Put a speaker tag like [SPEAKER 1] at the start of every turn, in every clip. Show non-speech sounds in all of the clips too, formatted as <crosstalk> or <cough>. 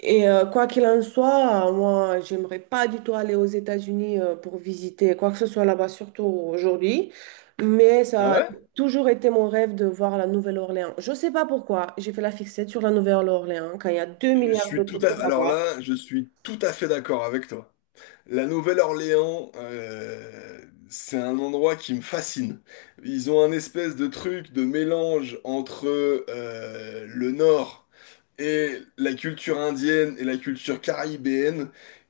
[SPEAKER 1] Et quoi qu'il en soit, moi, j'aimerais pas du tout aller aux États-Unis pour visiter quoi que ce soit là-bas, surtout aujourd'hui. Mais
[SPEAKER 2] Ah
[SPEAKER 1] ça a
[SPEAKER 2] ouais?
[SPEAKER 1] toujours été mon rêve de voir la Nouvelle-Orléans. Je sais pas pourquoi, j'ai fait la fixette sur la Nouvelle-Orléans quand il y a 2
[SPEAKER 2] Je
[SPEAKER 1] milliards
[SPEAKER 2] suis
[SPEAKER 1] d'autres
[SPEAKER 2] tout à...
[SPEAKER 1] trucs à
[SPEAKER 2] Alors
[SPEAKER 1] voir.
[SPEAKER 2] là, je suis tout à fait d'accord avec toi. La Nouvelle-Orléans, c'est un endroit qui me fascine. Ils ont un espèce de truc de mélange entre le Nord et la culture indienne et la culture caribéenne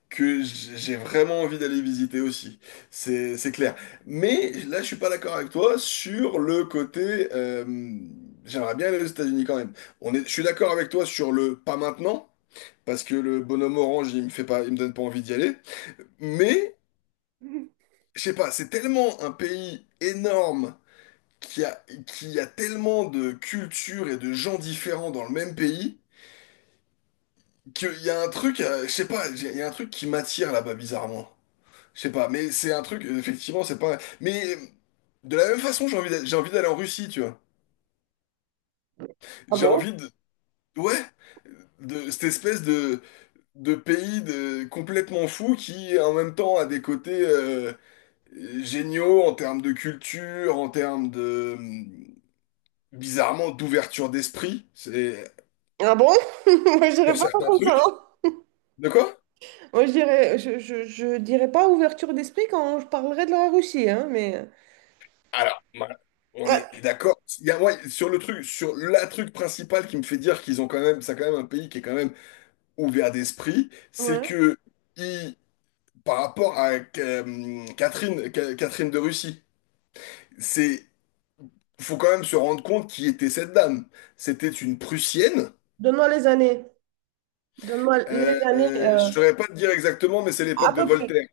[SPEAKER 2] que j'ai vraiment envie d'aller visiter aussi. C'est clair. Mais là, je suis pas d'accord avec toi sur le côté, j'aimerais bien aller aux États-Unis quand même. On est, je suis d'accord avec toi sur le pas maintenant. Parce que le bonhomme orange, il me fait pas, il me donne pas envie d'y aller. Mais, je sais pas, c'est tellement un pays énorme qui a, qui a tellement de cultures et de gens différents dans le même pays qu'il y a un truc, je sais pas, il y a un truc qui m'attire là-bas bizarrement. Je sais pas, mais c'est un truc, effectivement, c'est pas. Mais de la même façon, j'ai envie d'aller en Russie, tu vois.
[SPEAKER 1] Ah
[SPEAKER 2] J'ai
[SPEAKER 1] bon?
[SPEAKER 2] envie de. Ouais, de cette espèce de pays de, complètement fou qui en même temps a des côtés géniaux en termes de culture, en termes de, bizarrement d'ouverture d'esprit c'est
[SPEAKER 1] Ah bon? <laughs> Moi, je dirais
[SPEAKER 2] sur
[SPEAKER 1] pas ça
[SPEAKER 2] certains
[SPEAKER 1] comme ça,
[SPEAKER 2] trucs.
[SPEAKER 1] hein.
[SPEAKER 2] De quoi?
[SPEAKER 1] Moi, je dirais pas ouverture d'esprit quand je parlerai de la Russie, hein, mais...
[SPEAKER 2] Alors, on
[SPEAKER 1] Ouais.
[SPEAKER 2] est d'accord. Il y a, ouais, sur le truc, sur la truc principal qui me fait dire qu'ils ont quand même, c'est quand même un pays qui est quand même ouvert d'esprit, c'est
[SPEAKER 1] Ouais.
[SPEAKER 2] que ils- par rapport à Catherine, Catherine de Russie, c'est faut quand même se rendre compte qui était cette dame. C'était une Prussienne.
[SPEAKER 1] Donne-moi les années. Donne-moi les années
[SPEAKER 2] Je saurais pas te dire exactement, mais c'est
[SPEAKER 1] à
[SPEAKER 2] l'époque de
[SPEAKER 1] peu près.
[SPEAKER 2] Voltaire.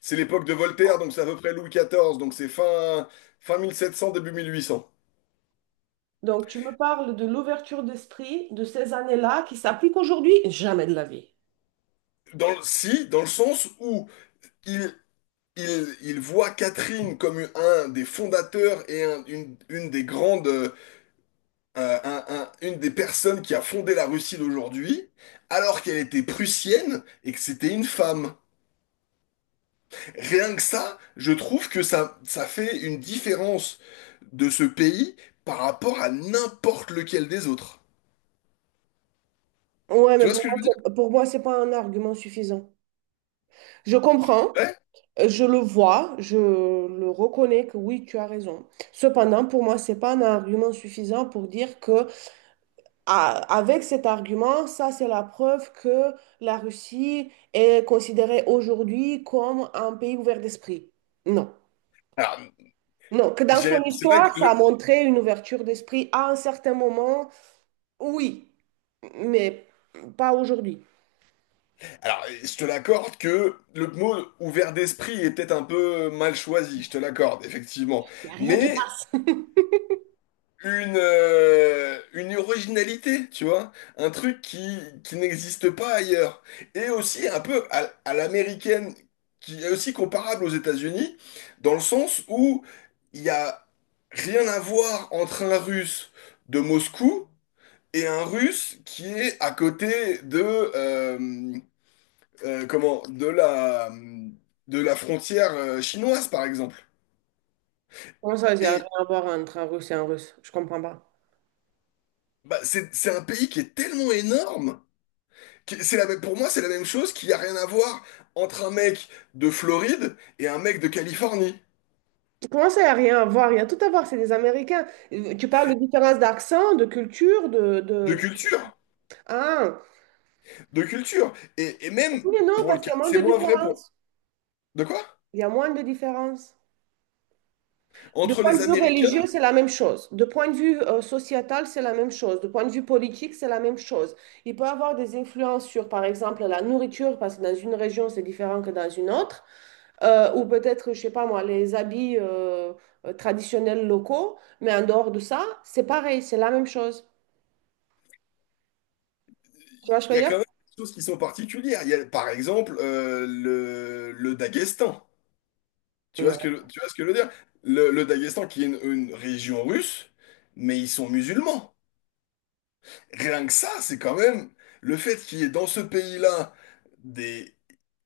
[SPEAKER 2] C'est l'époque de Voltaire, donc c'est à peu près Louis XIV, donc c'est fin, fin 1700, début 1800.
[SPEAKER 1] Donc, tu me parles de l'ouverture d'esprit de ces années-là qui s'applique aujourd'hui? Jamais de la vie.
[SPEAKER 2] Dans le, si, dans le sens où il, il voit Catherine comme un des fondateurs et une des grandes, une des personnes qui a fondé la Russie d'aujourd'hui, alors qu'elle était prussienne et que c'était une femme. Rien que ça, je trouve que ça fait une différence de ce pays par rapport à n'importe lequel des autres.
[SPEAKER 1] Ouais,
[SPEAKER 2] Tu
[SPEAKER 1] mais
[SPEAKER 2] vois ce
[SPEAKER 1] pour
[SPEAKER 2] que je
[SPEAKER 1] moi,
[SPEAKER 2] veux dire?
[SPEAKER 1] pour moi, c'est pas un argument suffisant. Je comprends,
[SPEAKER 2] Ouais.
[SPEAKER 1] je le vois, je le reconnais que oui, tu as raison. Cependant, pour moi, c'est pas un argument suffisant pour dire que ah, avec cet argument, ça, c'est la preuve que la Russie est considérée aujourd'hui comme un pays ouvert d'esprit. Non.
[SPEAKER 2] Alors,
[SPEAKER 1] Non, que dans son
[SPEAKER 2] C'est vrai que
[SPEAKER 1] histoire, ça a
[SPEAKER 2] le...
[SPEAKER 1] montré une ouverture d'esprit à un certain moment. Oui, mais pas aujourd'hui.
[SPEAKER 2] Alors, je te l'accorde que le mot ouvert d'esprit est peut-être un peu mal choisi, je te l'accorde, effectivement.
[SPEAKER 1] Il n'y a rien qui
[SPEAKER 2] Mais
[SPEAKER 1] passe. <laughs>
[SPEAKER 2] une originalité, tu vois, un truc qui n'existe pas ailleurs. Et aussi un peu à l'américaine, qui est aussi comparable aux États-Unis, dans le sens où il n'y a rien à voir entre un Russe de Moscou et un Russe qui est à côté de... euh, comment, de la frontière chinoise, par exemple.
[SPEAKER 1] Comment ça, il n'y a rien
[SPEAKER 2] Et
[SPEAKER 1] à voir entre un Russe et un Russe? Je comprends pas.
[SPEAKER 2] bah, c'est un pays qui est tellement énorme, que c'est la même, pour moi, c'est la même chose qu'il n'y a rien à voir entre un mec de Floride et un mec de Californie.
[SPEAKER 1] Comment ça, il n'y a rien à voir? Il y a tout à voir, c'est des Américains. Tu parles de différence d'accent, de culture, de, de,
[SPEAKER 2] De
[SPEAKER 1] de-
[SPEAKER 2] culture,
[SPEAKER 1] Ah,
[SPEAKER 2] de culture. Et même,
[SPEAKER 1] oui, mais non,
[SPEAKER 2] pour le
[SPEAKER 1] parce qu'il y
[SPEAKER 2] cas,
[SPEAKER 1] a moins
[SPEAKER 2] c'est
[SPEAKER 1] de
[SPEAKER 2] moins vrai pour...
[SPEAKER 1] différence.
[SPEAKER 2] De quoi?
[SPEAKER 1] Il y a moins de différence. De
[SPEAKER 2] Entre
[SPEAKER 1] point
[SPEAKER 2] les
[SPEAKER 1] de vue religieux,
[SPEAKER 2] Américains
[SPEAKER 1] c'est la même chose. De point de vue sociétal, c'est la même chose. De point de vue politique, c'est la même chose. Il peut avoir des influences sur, par exemple, la nourriture, parce que dans une région, c'est différent que dans une autre. Ou peut-être, je sais pas moi, les habits traditionnels locaux, mais en dehors de ça, c'est pareil, c'est la même chose. Tu vois ce que
[SPEAKER 2] il y
[SPEAKER 1] je
[SPEAKER 2] a
[SPEAKER 1] veux
[SPEAKER 2] quand
[SPEAKER 1] dire?
[SPEAKER 2] même des choses qui sont particulières. Il y a, par exemple, le Daghestan.
[SPEAKER 1] Ouais.
[SPEAKER 2] Tu vois ce que je veux dire? Le Daghestan qui est une région russe, mais ils sont musulmans. Rien que ça, c'est quand même le fait qu'il y ait dans ce pays-là des,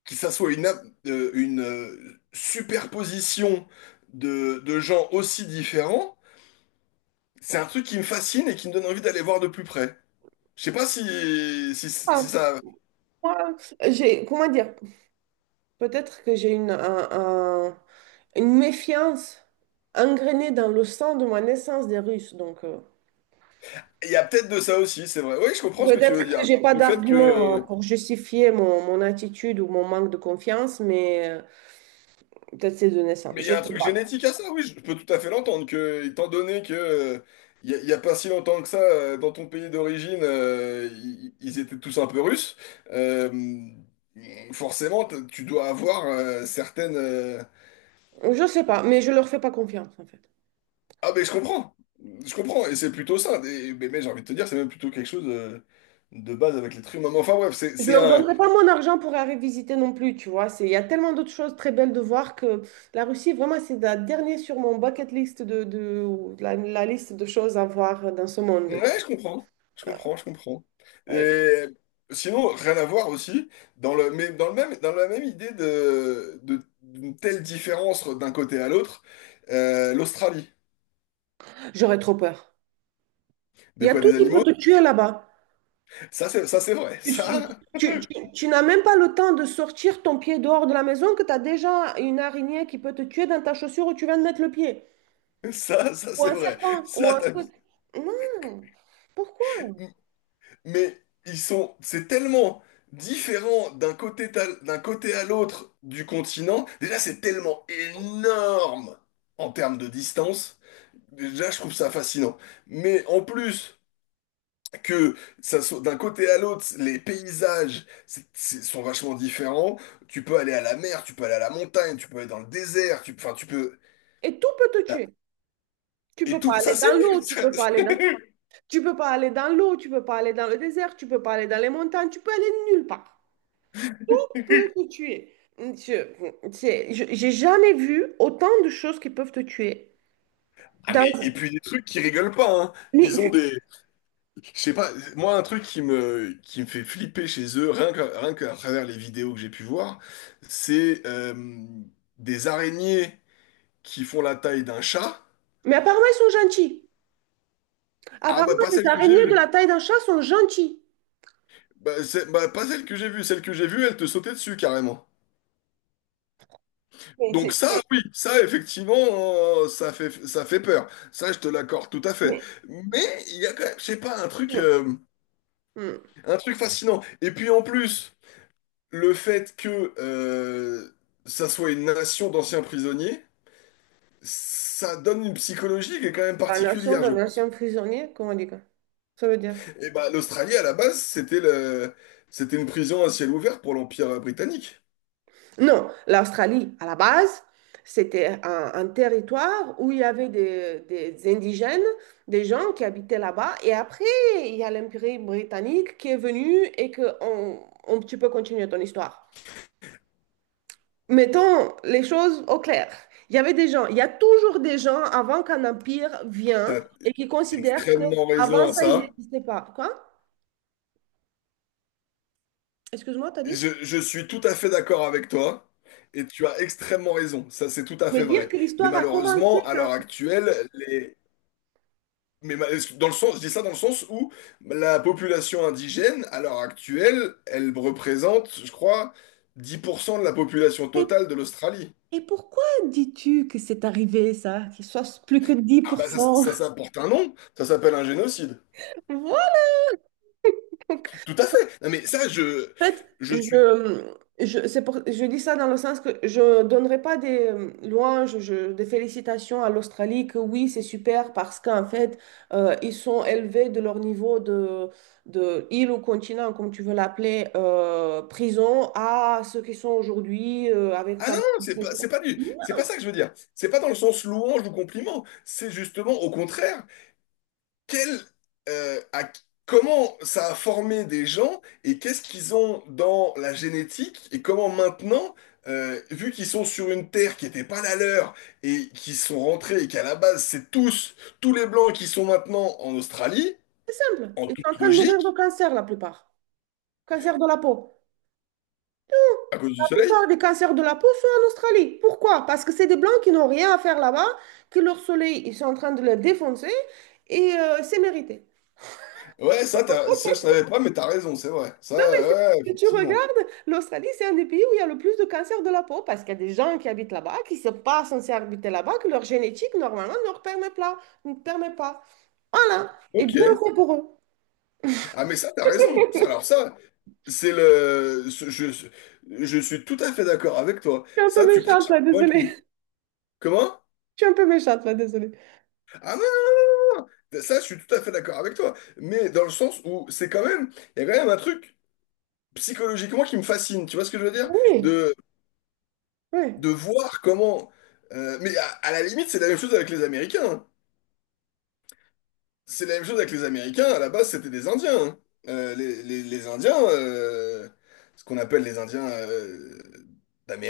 [SPEAKER 2] que ça soit une, une superposition de gens aussi différents, c'est un truc qui me fascine et qui me donne envie d'aller voir de plus près. Je sais pas si, si,
[SPEAKER 1] Ah,
[SPEAKER 2] si ça,
[SPEAKER 1] moi, j'ai, comment dire? Peut-être que j'ai un- une méfiance ingrénée dans le sang de ma naissance des Russes. Donc,
[SPEAKER 2] il y a peut-être de ça aussi, c'est vrai. Oui, je comprends ce que tu
[SPEAKER 1] peut-être
[SPEAKER 2] veux
[SPEAKER 1] que
[SPEAKER 2] dire.
[SPEAKER 1] j'ai pas
[SPEAKER 2] Du fait
[SPEAKER 1] d'argument
[SPEAKER 2] que.
[SPEAKER 1] pour justifier mon attitude ou mon manque de confiance, mais peut-être c'est de naissance.
[SPEAKER 2] Mais il y
[SPEAKER 1] Je
[SPEAKER 2] a un
[SPEAKER 1] sais
[SPEAKER 2] truc
[SPEAKER 1] pas.
[SPEAKER 2] génétique à ça, oui, je peux tout à fait l'entendre. Que, étant donné que, il n'y a, il y a pas si longtemps que ça, dans ton pays d'origine, ils, ils étaient tous un peu russes, euh, forcément, tu dois avoir certaines,
[SPEAKER 1] Je sais pas, mais je leur fais pas confiance, en fait.
[SPEAKER 2] ah, mais je comprends. Je comprends. Et c'est plutôt ça. Mais j'ai envie de te dire, c'est même plutôt quelque chose de base avec l'être humain. Mais enfin, bref,
[SPEAKER 1] Je
[SPEAKER 2] c'est
[SPEAKER 1] leur
[SPEAKER 2] un.
[SPEAKER 1] donnerai pas mon argent pour aller visiter non plus, tu vois. Il y a tellement d'autres choses très belles de voir que la Russie, vraiment, c'est la dernière sur mon bucket list ou la liste de choses à voir dans ce monde.
[SPEAKER 2] Ouais, je comprends. Je comprends.
[SPEAKER 1] Euh,
[SPEAKER 2] Et sinon, rien à voir aussi, dans le, mais dans le même, dans la même idée de, d'une telle différence d'un côté à l'autre, l'Australie.
[SPEAKER 1] J'aurais trop peur. Il
[SPEAKER 2] De
[SPEAKER 1] y a
[SPEAKER 2] quoi
[SPEAKER 1] tout
[SPEAKER 2] des
[SPEAKER 1] qui peut
[SPEAKER 2] animaux?
[SPEAKER 1] te tuer là-bas.
[SPEAKER 2] Ça, c'est vrai.
[SPEAKER 1] Tu,
[SPEAKER 2] Ça,
[SPEAKER 1] tu n'as même pas le temps de sortir ton pied dehors de la maison que tu as déjà une araignée qui peut te tuer dans ta chaussure où tu viens de mettre le pied.
[SPEAKER 2] <laughs> ça,
[SPEAKER 1] Ou
[SPEAKER 2] c'est
[SPEAKER 1] un
[SPEAKER 2] vrai.
[SPEAKER 1] serpent, ou
[SPEAKER 2] Ça,
[SPEAKER 1] un truc. Non, pourquoi?
[SPEAKER 2] mais ils sont, c'est tellement différent d'un côté, d'un côté à l'autre du continent. Déjà, c'est tellement énorme en termes de distance. Déjà, je trouve ça fascinant. Mais en plus que ça soit d'un côté à l'autre, les paysages sont vachement différents. Tu peux aller à la mer, tu peux aller à la montagne, tu peux aller dans le désert, tu, enfin, tu peux.
[SPEAKER 1] Et tout peut te tuer. Tu peux
[SPEAKER 2] Et
[SPEAKER 1] pas
[SPEAKER 2] tout,
[SPEAKER 1] aller
[SPEAKER 2] ça c'est
[SPEAKER 1] dans l'eau, tu
[SPEAKER 2] vrai.
[SPEAKER 1] peux pas aller
[SPEAKER 2] <laughs>
[SPEAKER 1] dans. Tu peux pas aller dans l'eau, tu peux pas aller dans le désert, tu peux pas aller dans les montagnes, tu peux aller nulle part. Peu te tuer. J'ai jamais vu autant de choses qui peuvent te tuer.
[SPEAKER 2] Ah
[SPEAKER 1] Dans-
[SPEAKER 2] mais et puis des trucs qui rigolent pas, hein. Ils ont
[SPEAKER 1] Mais,
[SPEAKER 2] des, je sais pas, moi un truc qui me fait flipper chez eux, rien que, rien qu'à travers les vidéos que j'ai pu voir, c'est des araignées qui font la taille d'un chat.
[SPEAKER 1] mais apparemment, ils sont gentils.
[SPEAKER 2] Ah
[SPEAKER 1] Apparemment,
[SPEAKER 2] bah pas
[SPEAKER 1] les
[SPEAKER 2] celle que j'ai
[SPEAKER 1] araignées de
[SPEAKER 2] vue.
[SPEAKER 1] la taille d'un chat sont gentilles.
[SPEAKER 2] Bah, pas celle que j'ai vue, celle que j'ai vue, elle te sautait dessus carrément.
[SPEAKER 1] Mais
[SPEAKER 2] Donc
[SPEAKER 1] c'est...
[SPEAKER 2] ça,
[SPEAKER 1] c'est-
[SPEAKER 2] oui, ça effectivement, ça fait peur. Ça, je te l'accorde tout à fait.
[SPEAKER 1] mais-
[SPEAKER 2] Mais il y a quand même, je sais pas,
[SPEAKER 1] mais- Hmm.
[SPEAKER 2] un truc fascinant. Et puis en plus... le fait que ça soit une nation d'anciens prisonniers, ça donne une psychologie qui est quand même
[SPEAKER 1] La nation
[SPEAKER 2] particulière, je
[SPEAKER 1] d'un
[SPEAKER 2] pense.
[SPEAKER 1] ancien prisonnier, comment on dit quoi? Ça veut dire...
[SPEAKER 2] Et bah, l'Australie, à la base, c'était le... c'était une prison à ciel ouvert pour l'Empire britannique.
[SPEAKER 1] Non, l'Australie, à la base, c'était un territoire où il y avait des indigènes, des gens qui habitaient là-bas. Et après, il y a l'Empire britannique qui est venu et que tu peux continuer ton histoire. Mettons les choses au clair. Il y avait des gens, il y a toujours des gens avant qu'un empire vienne
[SPEAKER 2] T'as
[SPEAKER 1] et qui considèrent que
[SPEAKER 2] extrêmement
[SPEAKER 1] avant
[SPEAKER 2] raison à
[SPEAKER 1] ça, il
[SPEAKER 2] ça.
[SPEAKER 1] n'existait pas. Quoi? Excuse-moi, t'as dit?
[SPEAKER 2] Je suis tout à fait d'accord avec toi. Et tu as extrêmement raison, ça c'est tout à
[SPEAKER 1] Mais
[SPEAKER 2] fait
[SPEAKER 1] dire
[SPEAKER 2] vrai.
[SPEAKER 1] que
[SPEAKER 2] Mais
[SPEAKER 1] l'histoire a commencé
[SPEAKER 2] malheureusement, à
[SPEAKER 1] quand.
[SPEAKER 2] l'heure actuelle, les, Mais ma- dans le sens, je dis ça dans le sens où la population indigène, à l'heure actuelle, elle représente, je crois, 10% de la population totale de l'Australie.
[SPEAKER 1] Et pourquoi dis-tu que c'est arrivé ça, qu'il soit plus que
[SPEAKER 2] Ah bah ça,
[SPEAKER 1] 10%?
[SPEAKER 2] ça, ça porte un nom, ça s'appelle un génocide.
[SPEAKER 1] Voilà. Donc,
[SPEAKER 2] Tout à fait. Non mais ça,
[SPEAKER 1] en fait,
[SPEAKER 2] je suis.
[SPEAKER 1] c'est je dis ça dans le sens que je ne donnerai pas des louanges, des félicitations à l'Australie, que oui, c'est super parce qu'en fait, ils sont élevés de leur niveau de île ou continent, comme tu veux l'appeler, prison, à ce qu'ils sont aujourd'hui avec
[SPEAKER 2] Ah
[SPEAKER 1] ça.
[SPEAKER 2] non, non, c'est pas du, c'est pas ça que je veux dire. C'est pas dans le sens louange ou compliment. C'est justement au contraire. Quel, euh, à- comment ça a formé des gens et qu'est-ce qu'ils ont dans la génétique et comment maintenant, vu qu'ils sont sur une terre qui n'était pas la leur et qui sont rentrés et qu'à la base tous les Blancs qui sont maintenant en Australie,
[SPEAKER 1] C'est simple.
[SPEAKER 2] en
[SPEAKER 1] Ils
[SPEAKER 2] toute
[SPEAKER 1] sont en train de mourir de
[SPEAKER 2] logique,
[SPEAKER 1] cancer, la plupart. Cancer de la peau.
[SPEAKER 2] à cause du soleil.
[SPEAKER 1] Plupart des cancers de la peau sont en Australie. Pourquoi? Parce que c'est des Blancs qui n'ont rien à faire là-bas, que leur soleil, ils sont en train de le défoncer et c'est mérité.
[SPEAKER 2] Ouais, ça, ça je savais pas, mais t'as raison, c'est vrai. Ça,
[SPEAKER 1] Non, mais
[SPEAKER 2] ouais,
[SPEAKER 1] si tu
[SPEAKER 2] effectivement.
[SPEAKER 1] regardes, l'Australie, c'est un des pays où il y a le plus de cancers de la peau parce qu'il y a des gens qui habitent là-bas, qui ne sont pas censés habiter là-bas, que leur génétique, normalement, ne leur permet pas. Ne permet pas. Voilà. Et
[SPEAKER 2] Ok.
[SPEAKER 1] bien fait pour eux.
[SPEAKER 2] Ah, mais ça, t'as raison. Ça, alors ça. C'est le. Je suis tout à fait d'accord avec toi.
[SPEAKER 1] Je suis un
[SPEAKER 2] Ça,
[SPEAKER 1] peu
[SPEAKER 2] tu prêches
[SPEAKER 1] méchante là,
[SPEAKER 2] un
[SPEAKER 1] désolée.
[SPEAKER 2] convaincu.
[SPEAKER 1] <laughs>
[SPEAKER 2] Comment?
[SPEAKER 1] Je suis un peu méchante là, désolée.
[SPEAKER 2] Ah non, ça, je suis tout à fait d'accord avec toi. Mais dans le sens où c'est quand même. Il y a quand même un truc psychologiquement qui me fascine. Tu vois ce que je veux dire?
[SPEAKER 1] Oui,
[SPEAKER 2] De,
[SPEAKER 1] oui.
[SPEAKER 2] de voir comment, mais à la limite, c'est la même chose avec les Américains, hein. C'est la même chose avec les Américains. À la base, c'était des Indiens, hein. Les Indiens, ce qu'on appelle les Indiens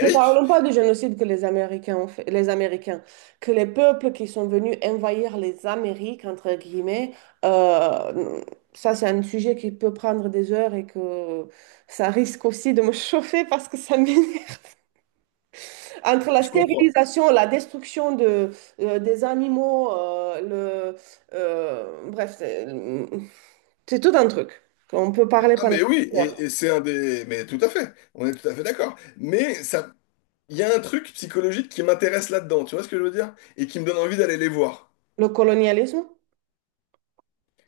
[SPEAKER 1] Ne parlons pas du génocide que les Américains ont fait, les Américains, que les peuples qui sont venus envahir les Amériques, entre guillemets, euh, ça c'est un sujet qui peut prendre des heures et que ça risque aussi de me <laughs> chauffer parce que ça m'énerve. <laughs> Entre la
[SPEAKER 2] Je comprends.
[SPEAKER 1] stérilisation, la destruction de, des animaux, bref, c'est tout un truc qu'on peut parler
[SPEAKER 2] Ah
[SPEAKER 1] pendant
[SPEAKER 2] mais oui,
[SPEAKER 1] des heures.
[SPEAKER 2] et c'est un des... Mais tout à fait, on est tout à fait d'accord. Mais ça, il y a un truc psychologique qui m'intéresse là-dedans, tu vois ce que je veux dire? Et qui me donne envie d'aller les voir.
[SPEAKER 1] Le colonialisme.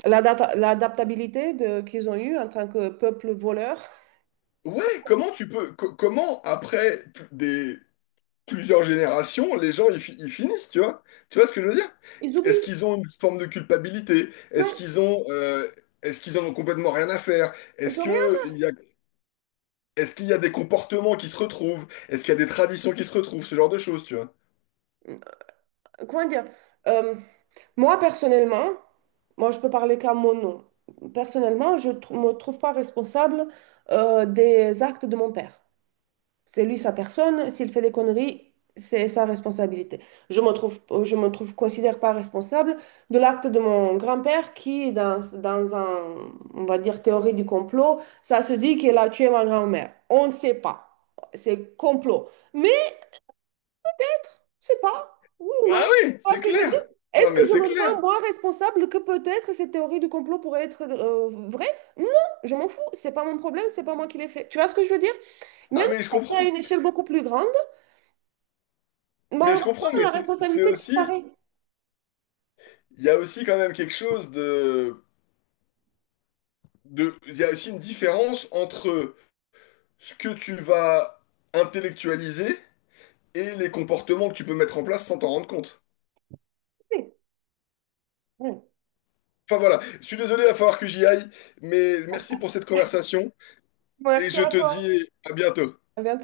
[SPEAKER 1] L'adaptabilité de- qu'ils ont eue en tant que peuple voleur.
[SPEAKER 2] Ouais, comment tu peux... comment après des... plusieurs générations, les gens, ils, ils finissent, tu vois? Tu vois ce que je veux dire?
[SPEAKER 1] Ils
[SPEAKER 2] Est-ce
[SPEAKER 1] oublient.
[SPEAKER 2] qu'ils ont une forme de culpabilité?
[SPEAKER 1] Non,
[SPEAKER 2] Est-ce qu'ils ont... est-ce qu'ils en ont complètement rien à faire? Est-ce
[SPEAKER 1] ils ont rien.
[SPEAKER 2] que il y a, est-ce qu'il y a des comportements qui se retrouvent? Est-ce qu'il y a des traditions qui se retrouvent? Ce genre de choses, tu vois.
[SPEAKER 1] Comment dire? Euh, Moi, personnellement, moi, je peux parler qu'à mon nom. Personnellement, je ne me trouve pas responsable des actes de mon père. C'est lui sa personne. S'il fait des conneries, c'est sa responsabilité. Considère pas responsable de l'acte de mon grand-père qui, dans un, on va dire, théorie du complot, ça se dit qu'il a tué ma grand-mère. On ne sait pas. C'est complot. Mais je sais pas, oui ou
[SPEAKER 2] Bah
[SPEAKER 1] non. Tu
[SPEAKER 2] oui,
[SPEAKER 1] vois
[SPEAKER 2] c'est
[SPEAKER 1] ce que je veux dire?
[SPEAKER 2] clair. Non,
[SPEAKER 1] Est-ce que
[SPEAKER 2] mais
[SPEAKER 1] je
[SPEAKER 2] c'est
[SPEAKER 1] me
[SPEAKER 2] clair.
[SPEAKER 1] sens moins responsable que peut-être cette théorie du complot pourrait être vraie? Non, je m'en fous. C'est pas mon problème. C'est pas moi qui l'ai fait. Tu vois ce que je veux dire? Même
[SPEAKER 2] Ah,
[SPEAKER 1] si
[SPEAKER 2] mais je
[SPEAKER 1] c'est à
[SPEAKER 2] comprends.
[SPEAKER 1] une échelle beaucoup plus grande.
[SPEAKER 2] Mais je
[SPEAKER 1] Malheureusement,
[SPEAKER 2] comprends, mais
[SPEAKER 1] la
[SPEAKER 2] c'est
[SPEAKER 1] responsabilité
[SPEAKER 2] aussi.
[SPEAKER 1] disparaît.
[SPEAKER 2] Il y a aussi quand même quelque chose de, de. Il y a aussi une différence entre ce que tu vas intellectualiser et les comportements que tu peux mettre en place sans t'en rendre compte.
[SPEAKER 1] Oui.
[SPEAKER 2] Enfin voilà, je suis désolé, il va falloir que j'y aille, mais merci pour cette conversation et
[SPEAKER 1] Merci
[SPEAKER 2] je
[SPEAKER 1] à
[SPEAKER 2] te
[SPEAKER 1] toi.
[SPEAKER 2] dis à bientôt.
[SPEAKER 1] À bientôt.